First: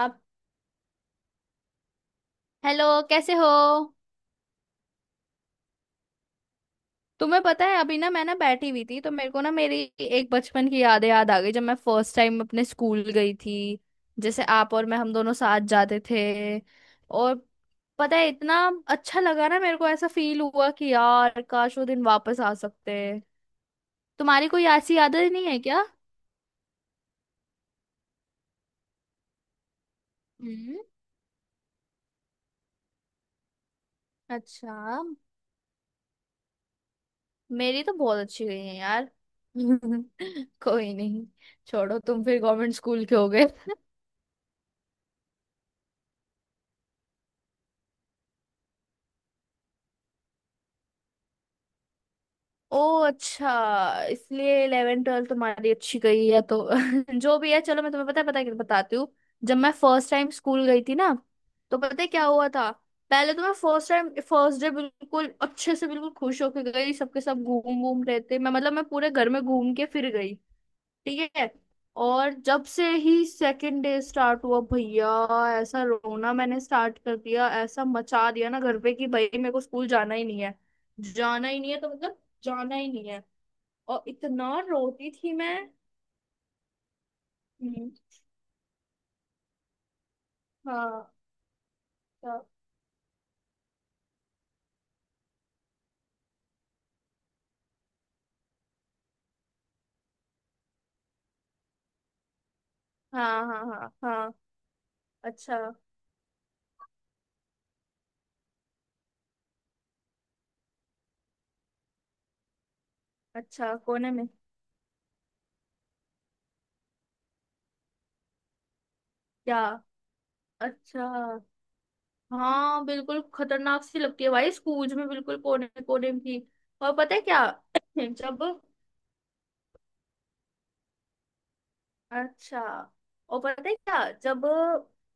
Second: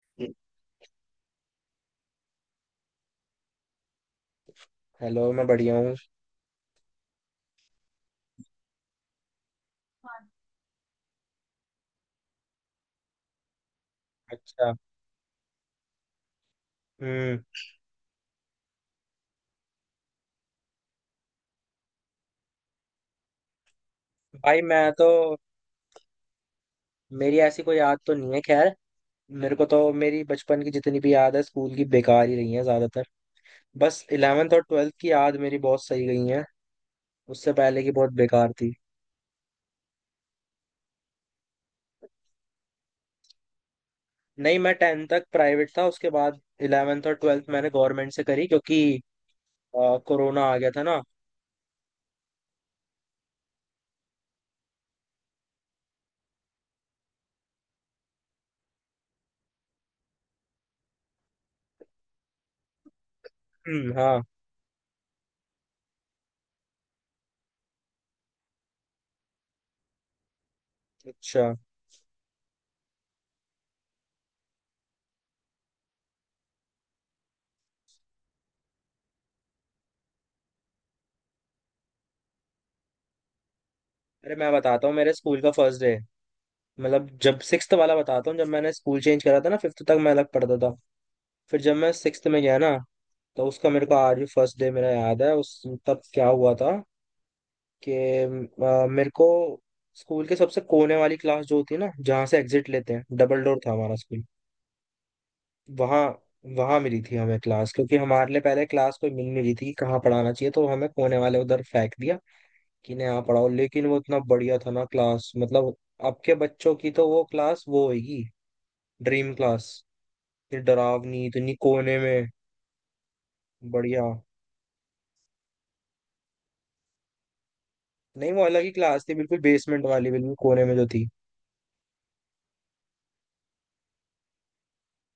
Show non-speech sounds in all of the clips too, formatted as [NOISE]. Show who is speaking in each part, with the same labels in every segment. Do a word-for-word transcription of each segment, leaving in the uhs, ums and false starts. Speaker 1: आप। हेलो, कैसे हो?
Speaker 2: हेलो। मैं बढ़िया हूँ।
Speaker 1: तुम्हें पता है अभी ना मैं ना बैठी हुई थी तो मेरे को ना मेरी एक बचपन की यादें याद आ गई जब मैं फर्स्ट टाइम अपने स्कूल गई थी। जैसे
Speaker 2: अच्छा।
Speaker 1: आप और मैं हम दोनों साथ जाते थे। और
Speaker 2: हम्म।
Speaker 1: पता है इतना अच्छा लगा ना, मेरे को ऐसा फील हुआ कि यार काश वो दिन वापस आ सकते। तुम्हारी
Speaker 2: भाई
Speaker 1: कोई
Speaker 2: मैं
Speaker 1: ऐसी
Speaker 2: तो,
Speaker 1: यादें नहीं है क्या?
Speaker 2: मेरी ऐसी कोई याद तो नहीं है। खैर, मेरे को तो मेरी बचपन की
Speaker 1: हम्म।
Speaker 2: जितनी भी याद है स्कूल की, बेकार ही रही है ज्यादातर। बस इलेवेंथ और
Speaker 1: अच्छा।
Speaker 2: ट्वेल्थ की याद मेरी बहुत सही गई है। उससे पहले
Speaker 1: मेरी
Speaker 2: की
Speaker 1: तो
Speaker 2: बहुत
Speaker 1: बहुत अच्छी
Speaker 2: बेकार
Speaker 1: गई
Speaker 2: थी।
Speaker 1: है यार [LAUGHS] कोई नहीं, छोड़ो, तुम फिर गवर्नमेंट स्कूल के हो गए [LAUGHS]
Speaker 2: नहीं, मैं टेंथ तक प्राइवेट था, उसके बाद इलेवेंथ और ट्वेल्थ मैंने गवर्नमेंट से करी क्योंकि अ, कोरोना आ गया था ना।
Speaker 1: ओ, अच्छा। इसलिए इलेवन ट्वेल्थ तुम्हारी अच्छी गई है तो [LAUGHS] जो भी है, चलो मैं तुम्हें पता है पता है क्या बताती हूँ। जब मैं फर्स्ट टाइम स्कूल गई थी ना, तो पता है क्या हुआ था? पहले तो मैं फर्स्ट
Speaker 2: हम्म,
Speaker 1: टाइम
Speaker 2: हाँ।
Speaker 1: फर्स्ट डे बिल्कुल अच्छे से बिल्कुल खुश होके गई, सबके सब घूम घूम रहे थे, मैं मतलब मैं पूरे घर में घूम के फिर गई। ठीक है।
Speaker 2: अच्छा।
Speaker 1: और जब से ही सेकंड डे स्टार्ट हुआ भैया, ऐसा रोना मैंने स्टार्ट कर दिया, ऐसा मचा दिया ना घर पे कि भाई मेरे को स्कूल जाना ही नहीं है। जाना ही नहीं है तो मतलब जाना ही नहीं है। और
Speaker 2: अरे मैं
Speaker 1: इतना
Speaker 2: बताता हूँ
Speaker 1: रोती
Speaker 2: मेरे
Speaker 1: थी
Speaker 2: स्कूल का
Speaker 1: मैं।
Speaker 2: First day. मतलब जब सिक्स्थ
Speaker 1: हम्म,
Speaker 2: वाला बताता हूँ, जब मैंने स्कूल चेंज करा था ना, फिफ्थ तक मैं अलग पढ़ता था।
Speaker 1: हाँ।
Speaker 2: फिर जब मैं सिक्स्थ में
Speaker 1: हाँ
Speaker 2: गया ना, तो उसका मेरे को आज भी फर्स्ट डे मेरा याद है उस। तब क्या हुआ था कि अ, मेरे को स्कूल के सबसे कोने वाली क्लास, जो होती है ना जहाँ से एग्जिट लेते हैं, डबल
Speaker 1: हाँ
Speaker 2: डोर
Speaker 1: हाँ
Speaker 2: था
Speaker 1: हाँ
Speaker 2: हमारा स्कूल।
Speaker 1: हाँ, अच्छा।
Speaker 2: वहाँ, वहाँ मिली थी हमें क्लास, क्योंकि हमारे लिए पहले क्लास कोई मिल नहीं रही थी कि कहाँ पढ़ाना चाहिए, तो हमें कोने वाले उधर फेंक दिया कि नहीं यहाँ पढ़ाओ।
Speaker 1: अच्छा,
Speaker 2: लेकिन वो
Speaker 1: कोने
Speaker 2: इतना
Speaker 1: में?
Speaker 2: बढ़िया था ना क्लास, मतलब अब के बच्चों की तो वो क्लास वो होगी ड्रीम
Speaker 1: क्या?
Speaker 2: क्लास। ये
Speaker 1: अच्छा।
Speaker 2: डरावनी, इतनी कोने में,
Speaker 1: हाँ बिल्कुल खतरनाक सी
Speaker 2: बढ़िया।
Speaker 1: लगती है भाई, स्कूल में बिल्कुल कोने कोने की। और पता है क्या, [CLEARS THROAT]
Speaker 2: नहीं, वो
Speaker 1: जब,
Speaker 2: अलग ही क्लास थी, बिल्कुल बेसमेंट वाली, बिल्कुल कोने में जो थी।
Speaker 1: अच्छा और पता है क्या जब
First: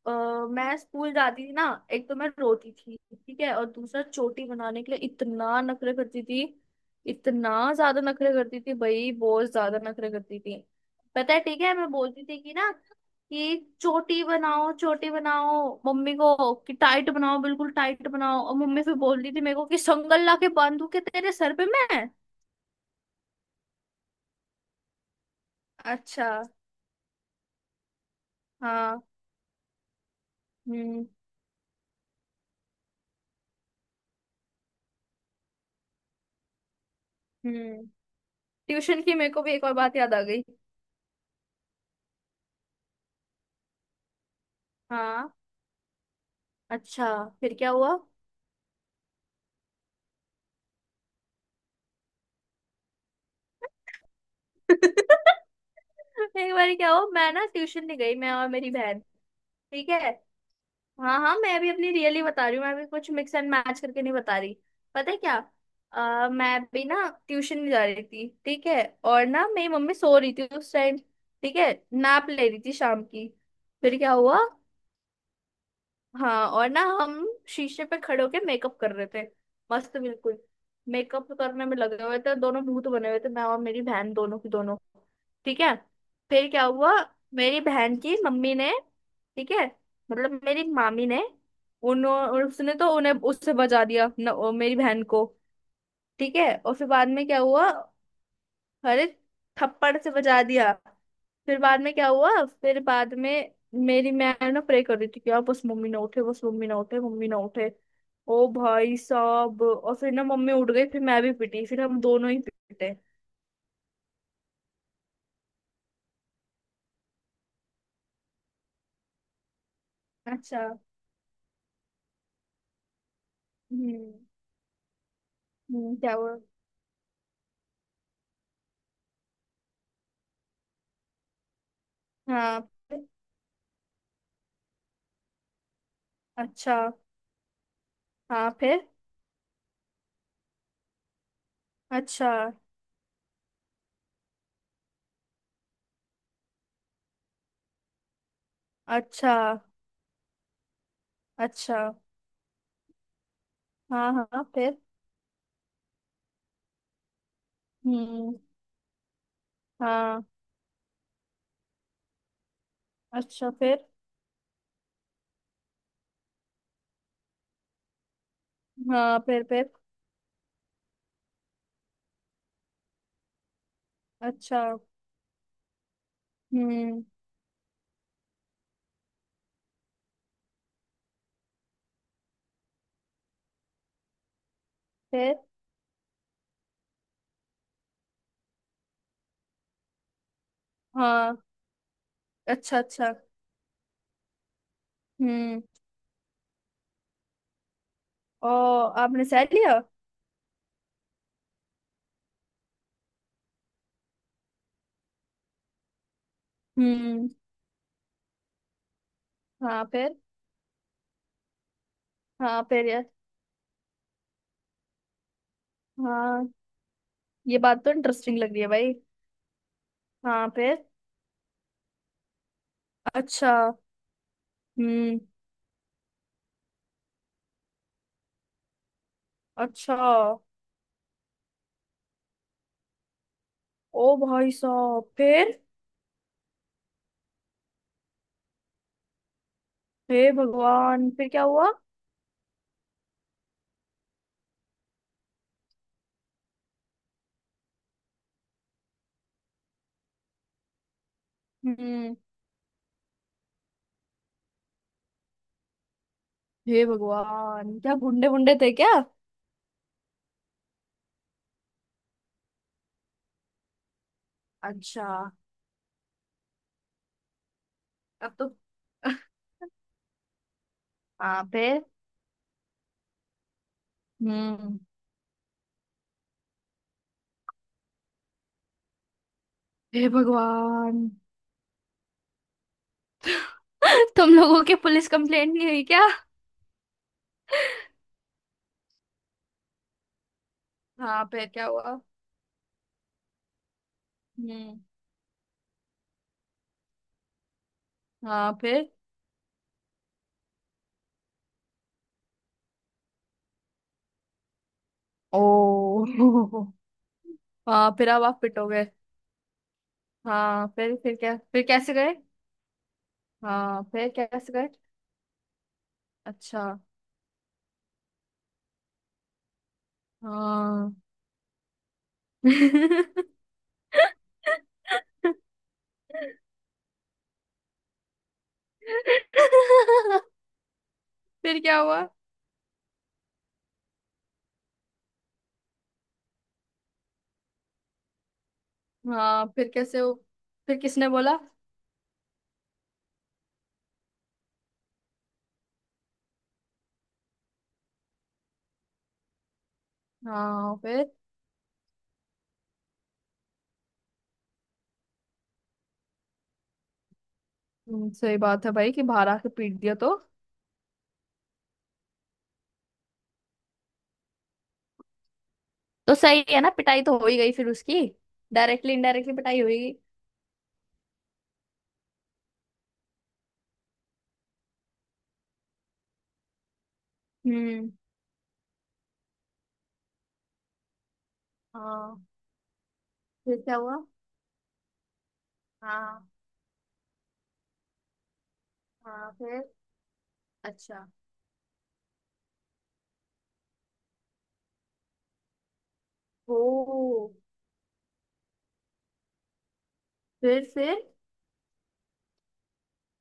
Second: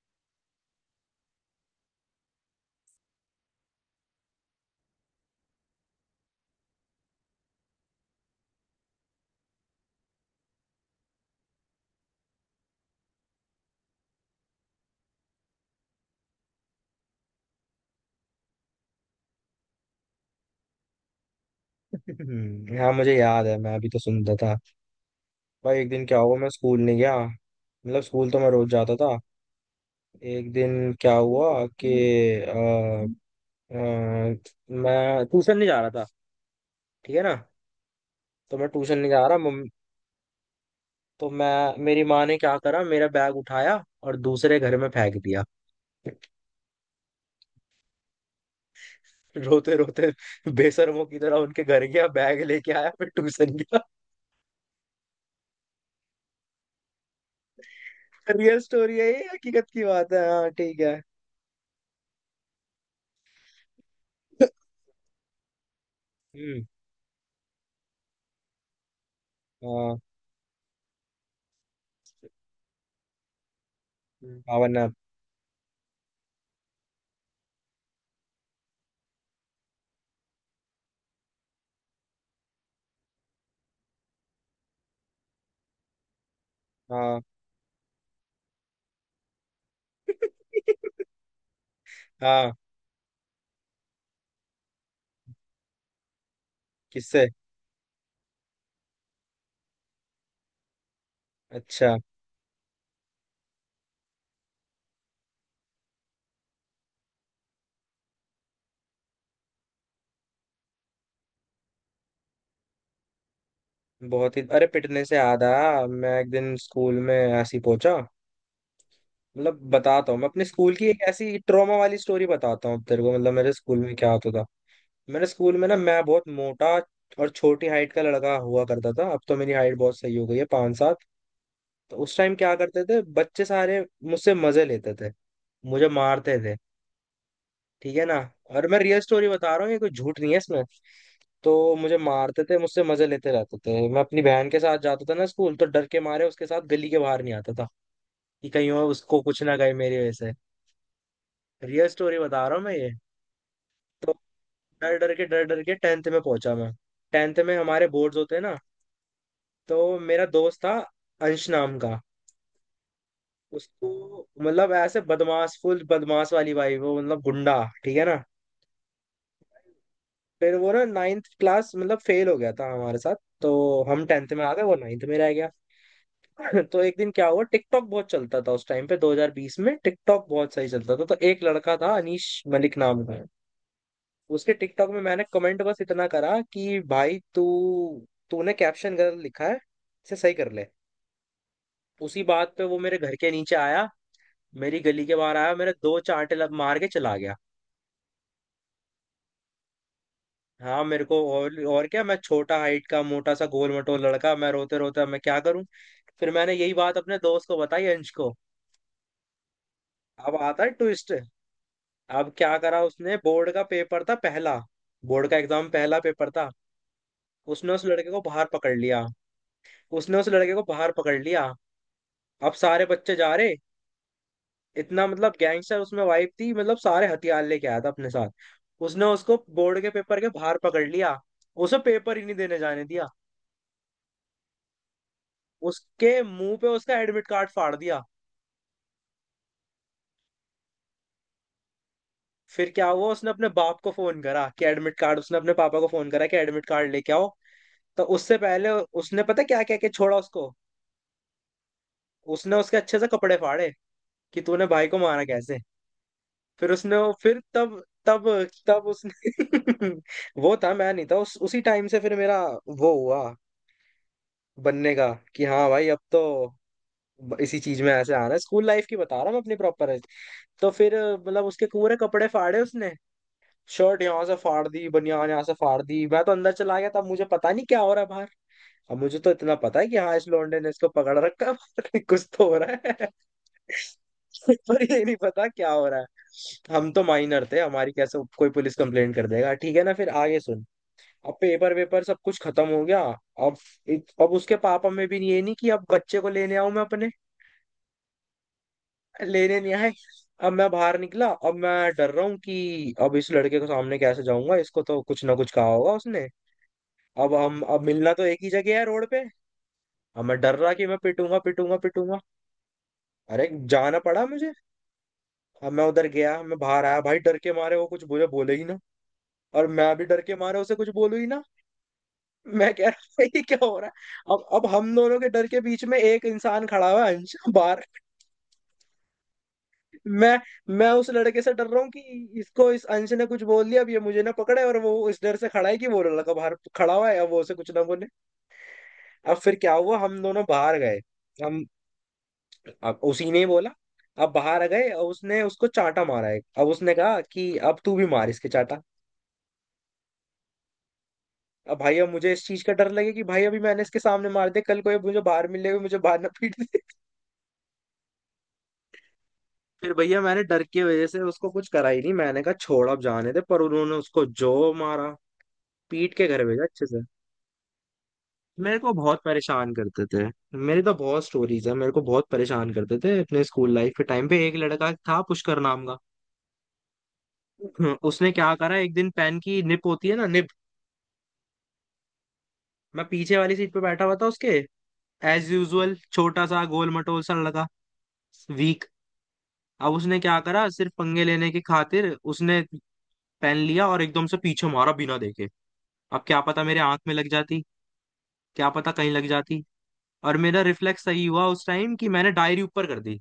Speaker 1: अ, मैं स्कूल जाती थी ना, एक तो मैं रोती थी, ठीक है, और दूसरा चोटी बनाने के लिए इतना नखरे करती थी, इतना ज्यादा नखरे करती थी भाई, बहुत ज्यादा नखरे करती थी। पता है ठीक है, मैं बोलती थी कि ना कि चोटी बनाओ चोटी बनाओ मम्मी को कि टाइट बनाओ बिल्कुल टाइट बनाओ, और मम्मी फिर बोलती थी मेरे को कि संगल ला के बांधू के तेरे सर पे मैं।
Speaker 2: [LAUGHS] हम्म, हाँ, मुझे याद है मैं अभी तो सुनता था। भाई एक दिन क्या
Speaker 1: अच्छा।
Speaker 2: हुआ, मैं स्कूल नहीं गया। मतलब स्कूल तो मैं रोज जाता
Speaker 1: हाँ।
Speaker 2: था। एक दिन
Speaker 1: हम्म।
Speaker 2: क्या हुआ कि अ, अ, मैं ट्यूशन नहीं जा रहा था, ठीक है ना।
Speaker 1: हम्म,
Speaker 2: तो मैं ट्यूशन
Speaker 1: ट्यूशन
Speaker 2: नहीं
Speaker 1: की
Speaker 2: जा
Speaker 1: मेरे
Speaker 2: रहा
Speaker 1: को भी
Speaker 2: मम,
Speaker 1: एक और बात याद आ गई।
Speaker 2: तो मैं, मेरी माँ ने क्या करा, मेरा बैग उठाया और दूसरे घर में फेंक
Speaker 1: हाँ,
Speaker 2: दिया। [LAUGHS]
Speaker 1: अच्छा, फिर क्या हुआ?
Speaker 2: रोते रोते, बेशर्मों की तरह उनके घर गया, बैग लेके आया, फिर ट्यूशन गया।
Speaker 1: [LAUGHS] एक बार क्या हो, मैं ना ट्यूशन नहीं गई, मैं और
Speaker 2: रियल
Speaker 1: मेरी
Speaker 2: स्टोरी
Speaker 1: बहन।
Speaker 2: है, ये हकीकत की
Speaker 1: ठीक है।
Speaker 2: बात है। हाँ ठीक है।
Speaker 1: हाँ हाँ, मैं भी अपनी रियली बता रही हूँ, मैं भी कुछ मिक्स एंड मैच करके नहीं बता रही। पता है क्या, अ, मैं
Speaker 2: हम्म।
Speaker 1: भी ना ट्यूशन नहीं जा रही थी, ठीक है, और ना मेरी मम्मी
Speaker 2: हाँ।
Speaker 1: सो रही थी उस टाइम, ठीक है, नैप ले रही थी शाम की। फिर क्या
Speaker 2: हम्म।
Speaker 1: हुआ,
Speaker 2: भावना,
Speaker 1: हाँ, और ना हम शीशे पे खड़े होके मेकअप कर रहे थे, मस्त बिल्कुल, मेकअप करने में लगे हुए थे, दोनों भूत बने हुए थे मैं और मेरी बहन, दोनों की दोनों। ठीक है। फिर क्या हुआ,
Speaker 2: हाँ।
Speaker 1: मेरी बहन की मम्मी ने, ठीक है मतलब मेरी मामी ने, उन्होंने
Speaker 2: हाँ।
Speaker 1: उसने तो उन्हें उससे बचा दिया न, ओ, मेरी बहन को। ठीक है, और फिर बाद में
Speaker 2: किससे?
Speaker 1: क्या हुआ, अरे थप्पड़ से बजा दिया। फिर बाद में
Speaker 2: अच्छा।
Speaker 1: क्या हुआ, फिर बाद में मेरी मैं ना प्रे कर रही थी कि आप बस मम्मी ना उठे, बस मम्मी ना उठे, मम्मी ना उठे। ओ भाई साहब, और फिर ना मम्मी उठ गई, फिर मैं भी पिटी, फिर हम दोनों ही पिटे।
Speaker 2: बहुत ही, अरे पिटने से याद आया, मैं एक दिन स्कूल में ऐसी पहुंचा। मतलब बताता हूँ, मैं अपने
Speaker 1: अच्छा।
Speaker 2: स्कूल की एक ऐसी ट्रॉमा वाली स्टोरी बताता हूँ तेरे को। मतलब मेरे स्कूल में क्या
Speaker 1: हम्म।
Speaker 2: होता था, मेरे स्कूल में ना,
Speaker 1: हम्म,
Speaker 2: मैं
Speaker 1: क्या
Speaker 2: बहुत
Speaker 1: हुआ?
Speaker 2: मोटा और छोटी हाइट का लड़का हुआ करता था। अब तो मेरी हाइट बहुत सही हो गई है, पाँच सात। तो उस टाइम क्या
Speaker 1: हाँ,
Speaker 2: करते थे
Speaker 1: फिर?
Speaker 2: बच्चे सारे, मुझसे मजे लेते थे, मुझे मारते थे,
Speaker 1: अच्छा।
Speaker 2: ठीक है ना।
Speaker 1: हाँ
Speaker 2: और मैं
Speaker 1: फिर।
Speaker 2: रियल स्टोरी बता रहा हूँ, ये कोई झूठ नहीं है इसमें। तो मुझे
Speaker 1: अच्छा।
Speaker 2: मारते थे, मुझसे मजे लेते रहते थे। मैं अपनी बहन के साथ जाता था ना स्कूल, तो डर के मारे उसके साथ गली के बाहर नहीं आता था कि कहीं और उसको
Speaker 1: अच्छा।
Speaker 2: कुछ ना कहे मेरी वजह से।
Speaker 1: अच्छा।
Speaker 2: रियल स्टोरी बता रहा हूँ मैं ये।
Speaker 1: हाँ।
Speaker 2: तो
Speaker 1: हाँ फिर।
Speaker 2: डर डर के, डर डर के टेंथ में पहुंचा मैं। टेंथ में हमारे बोर्ड्स
Speaker 1: हम्म।
Speaker 2: होते हैं ना। तो
Speaker 1: हाँ।
Speaker 2: मेरा दोस्त था अंश नाम का।
Speaker 1: अच्छा फिर।
Speaker 2: उसको मतलब ऐसे बदमाश, फुल बदमाश वाली, भाई वो मतलब गुंडा, ठीक है ना।
Speaker 1: हाँ फिर फिर।
Speaker 2: फिर वो ना नाइन्थ क्लास मतलब फेल हो गया था हमारे साथ। तो हम टेंथ में आ
Speaker 1: अच्छा।
Speaker 2: गए, वो नाइन्थ में रह गया। [LAUGHS] तो एक
Speaker 1: हम्म।
Speaker 2: दिन क्या हुआ, टिकटॉक बहुत चलता था उस टाइम पे, दो हज़ार बीस में टिकटॉक बहुत सही चलता था। तो एक लड़का था अनीश मलिक नाम का। उसके टिकटॉक में मैंने
Speaker 1: फिर।
Speaker 2: कमेंट बस इतना करा कि भाई तू, तूने कैप्शन गलत लिखा है, इसे सही कर ले।
Speaker 1: हाँ।
Speaker 2: उसी बात पे
Speaker 1: अच्छा।
Speaker 2: वो मेरे
Speaker 1: अच्छा।
Speaker 2: घर के नीचे आया, मेरी गली के बाहर आया,
Speaker 1: हम्म।
Speaker 2: मेरे दो चांटे लब मार के चला गया।
Speaker 1: ओ, आपने सह लिया?
Speaker 2: हाँ, मेरे को और और क्या, मैं छोटा हाइट का मोटा सा गोल मटोल लड़का, मैं रोते रोते, अब मैं क्या करूं। फिर मैंने यही बात अपने
Speaker 1: हम्म।
Speaker 2: दोस्त को बताई, अंश को।
Speaker 1: हाँ, फिर।
Speaker 2: अब आता है ट्विस्ट। अब क्या
Speaker 1: हाँ,
Speaker 2: करा
Speaker 1: फिर यार।
Speaker 2: उसने, बोर्ड का पेपर था पहला, बोर्ड का एग्जाम, पहला पेपर था।
Speaker 1: हाँ, ये
Speaker 2: उसने
Speaker 1: बात
Speaker 2: उस
Speaker 1: तो
Speaker 2: लड़के को
Speaker 1: इंटरेस्टिंग
Speaker 2: बाहर
Speaker 1: लग रही है
Speaker 2: पकड़
Speaker 1: भाई।
Speaker 2: लिया उसने उस
Speaker 1: हाँ
Speaker 2: लड़के को
Speaker 1: फिर।
Speaker 2: बाहर पकड़ लिया अब सारे बच्चे जा
Speaker 1: अच्छा।
Speaker 2: रहे, इतना
Speaker 1: हम्म।
Speaker 2: मतलब गैंगस्टर उसमें वाइब थी, मतलब सारे हथियार लेके आया था अपने साथ। उसने उसको बोर्ड के
Speaker 1: अच्छा।
Speaker 2: पेपर के बाहर पकड़ लिया, उसे पेपर ही नहीं देने जाने दिया।
Speaker 1: ओ भाई साहब, फिर?
Speaker 2: उसके मुंह पे उसका एडमिट कार्ड फाड़ दिया।
Speaker 1: हे भगवान, फिर क्या हुआ?
Speaker 2: फिर क्या हुआ, उसने अपने बाप को फोन करा कि एडमिट कार्ड, उसने अपने पापा को फोन करा कि एडमिट कार्ड लेके आओ। तो उससे पहले उसने पता क्या क्या क्या छोड़ा उसको,
Speaker 1: हम्म।
Speaker 2: उसने उसके अच्छे से कपड़े फाड़े कि तूने भाई को मारा कैसे। फिर
Speaker 1: हे
Speaker 2: उसने वो- फिर
Speaker 1: भगवान,
Speaker 2: तब
Speaker 1: क्या
Speaker 2: तब
Speaker 1: गुंडे गुंडे थे
Speaker 2: तब
Speaker 1: क्या?
Speaker 2: उसने, [LAUGHS] वो था, मैं नहीं था। उस उसी टाइम से फिर मेरा वो हुआ बनने का,
Speaker 1: अच्छा।
Speaker 2: कि हाँ भाई अब तो इसी चीज में ऐसे आना
Speaker 1: अब
Speaker 2: है।
Speaker 1: तो
Speaker 2: स्कूल लाइफ की बता रहा
Speaker 1: [LAUGHS]
Speaker 2: हूँ मैं अपनी प्रॉपर। तो फिर
Speaker 1: हाँ
Speaker 2: मतलब उसके
Speaker 1: फिर।
Speaker 2: पूरे कपड़े फाड़े उसने, शर्ट यहाँ से फाड़
Speaker 1: हम्म।
Speaker 2: दी, बनियान यहाँ से फाड़ दी। मैं तो अंदर चला गया, तब मुझे पता नहीं क्या हो रहा है बाहर। अब मुझे तो इतना पता है कि
Speaker 1: हे
Speaker 2: हाँ इस लौंडे ने इसको
Speaker 1: भगवान।
Speaker 2: पकड़ रखा है, बाहर कुछ तो हो रहा है। [LAUGHS]
Speaker 1: [LAUGHS] तुम लोगों की
Speaker 2: पर ये
Speaker 1: पुलिस
Speaker 2: नहीं पता
Speaker 1: कंप्लेंट नहीं
Speaker 2: क्या
Speaker 1: हुई
Speaker 2: हो रहा
Speaker 1: क्या?
Speaker 2: है। हम तो माइनर थे, हमारी कैसे कोई पुलिस कंप्लेंट कर देगा, ठीक है ना। फिर आगे सुन।
Speaker 1: हाँ,
Speaker 2: अब
Speaker 1: फिर क्या
Speaker 2: पेपर
Speaker 1: हुआ?
Speaker 2: वेपर सब कुछ खत्म हो गया। अब अब उसके
Speaker 1: हम्म।
Speaker 2: पापा में भी ये नहीं कि अब बच्चे को लेने आऊं मैं अपने,
Speaker 1: हाँ फिर।
Speaker 2: लेने नहीं आए। अब मैं बाहर निकला, अब मैं डर रहा हूँ कि अब इस लड़के के सामने कैसे जाऊंगा, इसको तो कुछ ना
Speaker 1: ओ
Speaker 2: कुछ कहा होगा उसने।
Speaker 1: [LAUGHS]
Speaker 2: अब हम, अब
Speaker 1: हाँ फिर,
Speaker 2: मिलना
Speaker 1: अब
Speaker 2: तो
Speaker 1: आप
Speaker 2: एक ही
Speaker 1: फिट हो
Speaker 2: जगह है,
Speaker 1: गए?
Speaker 2: रोड पे। अब मैं डर
Speaker 1: हाँ
Speaker 2: रहा कि
Speaker 1: फिर
Speaker 2: मैं
Speaker 1: फिर क्या,
Speaker 2: पिटूंगा
Speaker 1: फिर
Speaker 2: पिटूंगा
Speaker 1: कैसे गए?
Speaker 2: पिटूंगा अरे
Speaker 1: हाँ
Speaker 2: जाना
Speaker 1: फिर
Speaker 2: पड़ा मुझे।
Speaker 1: कैसे गए?
Speaker 2: अब मैं उधर गया, मैं
Speaker 1: अच्छा।
Speaker 2: बाहर आया, भाई डर के मारे वो कुछ मुझे बोले ही ना, और मैं भी डर के मारे उसे कुछ
Speaker 1: हाँ।
Speaker 2: बोलू ही ना। मैं कह रहा
Speaker 1: [LAUGHS]
Speaker 2: [LAUGHS] था ये क्या हो रहा है अब। अब हम दोनों के डर के बीच में एक इंसान खड़ा हुआ है अंश, बाहर। मैं मैं उस लड़के से
Speaker 1: फिर
Speaker 2: डर
Speaker 1: क्या
Speaker 2: रहा हूँ कि
Speaker 1: हुआ?
Speaker 2: इसको, इस अंश ने कुछ बोल दिया, अब ये मुझे ना पकड़े। और वो इस डर से खड़ा है कि वो लड़का बाहर खड़ा हुआ है, अब वो उसे कुछ ना बोले। अब
Speaker 1: हाँ
Speaker 2: फिर
Speaker 1: फिर
Speaker 2: क्या हुआ,
Speaker 1: कैसे हो,
Speaker 2: हम दोनों बाहर
Speaker 1: फिर
Speaker 2: गए।
Speaker 1: किसने बोला?
Speaker 2: हम, अब उसी ने ही बोला। अब बाहर आ गए, अब उसने उसको चांटा मारा है, अब उसने कहा कि अब तू भी मार इसके चांटा।
Speaker 1: हाँ फिर।
Speaker 2: अब भाई, अब मुझे इस चीज का डर लगे कि भाई अभी मैंने इसके सामने मार दे, कल कोई मुझे बाहर मिलेगा, मुझे बाहर ना पीट दे।
Speaker 1: हम्म, सही बात है भाई कि बाहर आके पीट
Speaker 2: [LAUGHS] फिर
Speaker 1: दिया तो।
Speaker 2: भैया मैंने डर की वजह से उसको कुछ करा ही नहीं, मैंने कहा छोड़ अब जाने दे। पर उन्होंने उसको जो मारा, पीट
Speaker 1: तो
Speaker 2: के
Speaker 1: सही
Speaker 2: घर
Speaker 1: है
Speaker 2: भेजा
Speaker 1: ना,
Speaker 2: अच्छे
Speaker 1: पिटाई
Speaker 2: से।
Speaker 1: तो हो ही गई फिर उसकी,
Speaker 2: मेरे को
Speaker 1: डायरेक्टली
Speaker 2: बहुत
Speaker 1: इनडायरेक्टली पिटाई
Speaker 2: परेशान
Speaker 1: होगी।
Speaker 2: करते थे, मेरी तो बहुत स्टोरीज है। मेरे को बहुत परेशान करते थे अपने स्कूल लाइफ के टाइम पे। एक लड़का था पुष्कर नाम का।
Speaker 1: हम्म।
Speaker 2: [LAUGHS] उसने क्या करा एक दिन, पेन की निप होती है ना, निप।
Speaker 1: हाँ,
Speaker 2: मैं पीछे वाली
Speaker 1: फिर
Speaker 2: सीट
Speaker 1: क्या
Speaker 2: पे
Speaker 1: हुआ?
Speaker 2: बैठा हुआ था उसके। एज यूजुअल
Speaker 1: हाँ।
Speaker 2: छोटा सा गोल मटोल सा लड़का, वीक।
Speaker 1: हाँ फिर।
Speaker 2: अब उसने क्या करा, सिर्फ
Speaker 1: अच्छा।
Speaker 2: पंगे लेने की खातिर उसने पेन लिया और एकदम से पीछे मारा बिना देखे। अब क्या पता मेरे आंख में
Speaker 1: ओ।
Speaker 2: लग जाती, क्या पता कहीं लग जाती। और मेरा
Speaker 1: फिर। फिर।
Speaker 2: रिफ्लेक्स सही हुआ उस टाइम कि मैंने डायरी ऊपर कर दी।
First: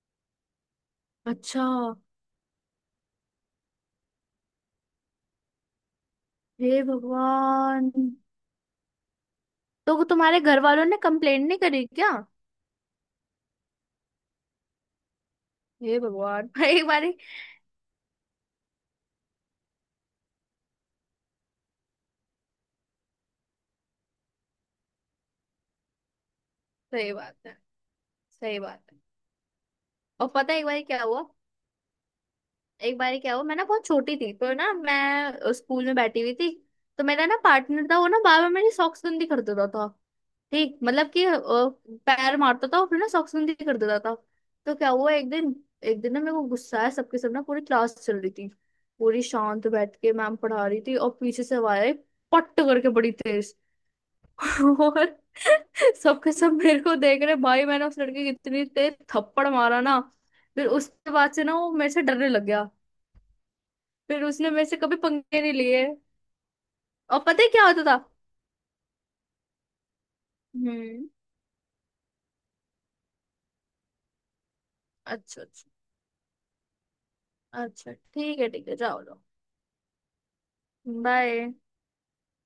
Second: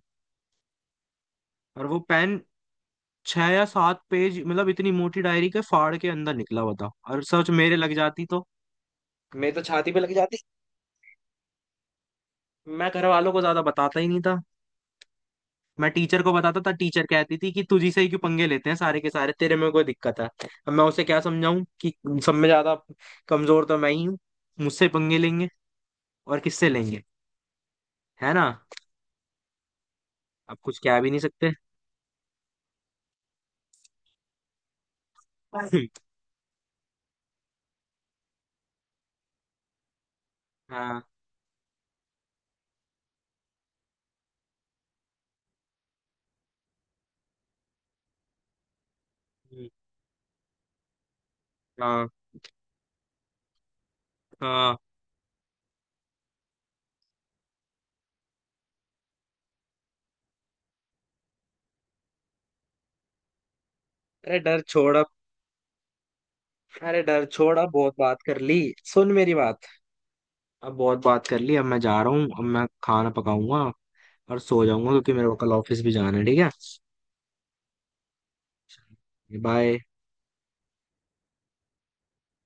Speaker 1: अच्छा।
Speaker 2: और वो पेन, छह या सात पेज मतलब इतनी मोटी डायरी के फाड़ के अंदर निकला हुआ
Speaker 1: हे
Speaker 2: था। और सच मेरे
Speaker 1: भगवान,
Speaker 2: लग जाती तो मेरे तो छाती पे
Speaker 1: तो
Speaker 2: लग जाती।
Speaker 1: तुम्हारे घर वालों ने कंप्लेंट नहीं करी क्या?
Speaker 2: मैं घर वालों को ज्यादा बताता ही नहीं था, मैं
Speaker 1: हे
Speaker 2: टीचर को
Speaker 1: भगवान,
Speaker 2: बताता
Speaker 1: [LAUGHS]
Speaker 2: था।
Speaker 1: एक
Speaker 2: टीचर
Speaker 1: बारी।
Speaker 2: कहती थी कि तुझी से ही क्यों पंगे लेते हैं सारे के सारे, तेरे में कोई दिक्कत है। अब मैं उसे क्या समझाऊं कि सब में ज्यादा कमजोर तो मैं ही हूँ, मुझसे पंगे लेंगे और किससे लेंगे,
Speaker 1: सही बात है।
Speaker 2: है ना।
Speaker 1: सही बात है। और पता
Speaker 2: अब
Speaker 1: है एक
Speaker 2: कुछ
Speaker 1: बारी
Speaker 2: कह
Speaker 1: क्या
Speaker 2: भी नहीं
Speaker 1: हुआ,
Speaker 2: सकते।
Speaker 1: एक बार क्या हुआ, मैं ना बहुत छोटी थी, तो ना मैं स्कूल में
Speaker 2: [LAUGHS]
Speaker 1: बैठी हुई थी, तो मेरा ना पार्टनर था, वो ना बार बार मेरी सॉक्स गंदी कर देता था। ठीक
Speaker 2: हाँ
Speaker 1: मतलब कि अ, पैर मारता था और फिर ना सॉक्स गंदी कर देता था। तो क्या हुआ एक दिन, एक दिन ना मेरे को गुस्सा आया, सबके सब ना पूरी क्लास चल रही थी, पूरी शांत बैठ के मैम पढ़ा रही थी, और पीछे से आवाज आई
Speaker 2: हाँ
Speaker 1: पट्ट करके बड़ी तेज
Speaker 2: हाँ
Speaker 1: [LAUGHS] और सबके सब मेरे को देख रहे भाई, मैंने उस लड़के की इतनी तेज थप्पड़ मारा ना, फिर उसके बाद से ना वो मेरे से डरने लग गया, फिर
Speaker 2: अरे
Speaker 1: उसने
Speaker 2: डर
Speaker 1: मेरे से
Speaker 2: छोड़
Speaker 1: कभी
Speaker 2: अब।
Speaker 1: पंखे नहीं लिए।
Speaker 2: अरे
Speaker 1: और
Speaker 2: डर
Speaker 1: पता है
Speaker 2: छोड़
Speaker 1: क्या
Speaker 2: अब,
Speaker 1: होता
Speaker 2: बहुत
Speaker 1: था?
Speaker 2: बात कर ली। सुन मेरी बात, अब बहुत
Speaker 1: हम्म।
Speaker 2: बात कर ली, अब मैं जा रहा हूँ, अब मैं खाना पकाऊंगा और सो जाऊंगा, क्योंकि मेरे को
Speaker 1: अच्छा,
Speaker 2: कल
Speaker 1: अच्छा।
Speaker 2: ऑफिस भी जाना है, ठीक है।
Speaker 1: अच्छा, ठीक है, ठीक है, जाओ लो।
Speaker 2: बाय।
Speaker 1: बाय।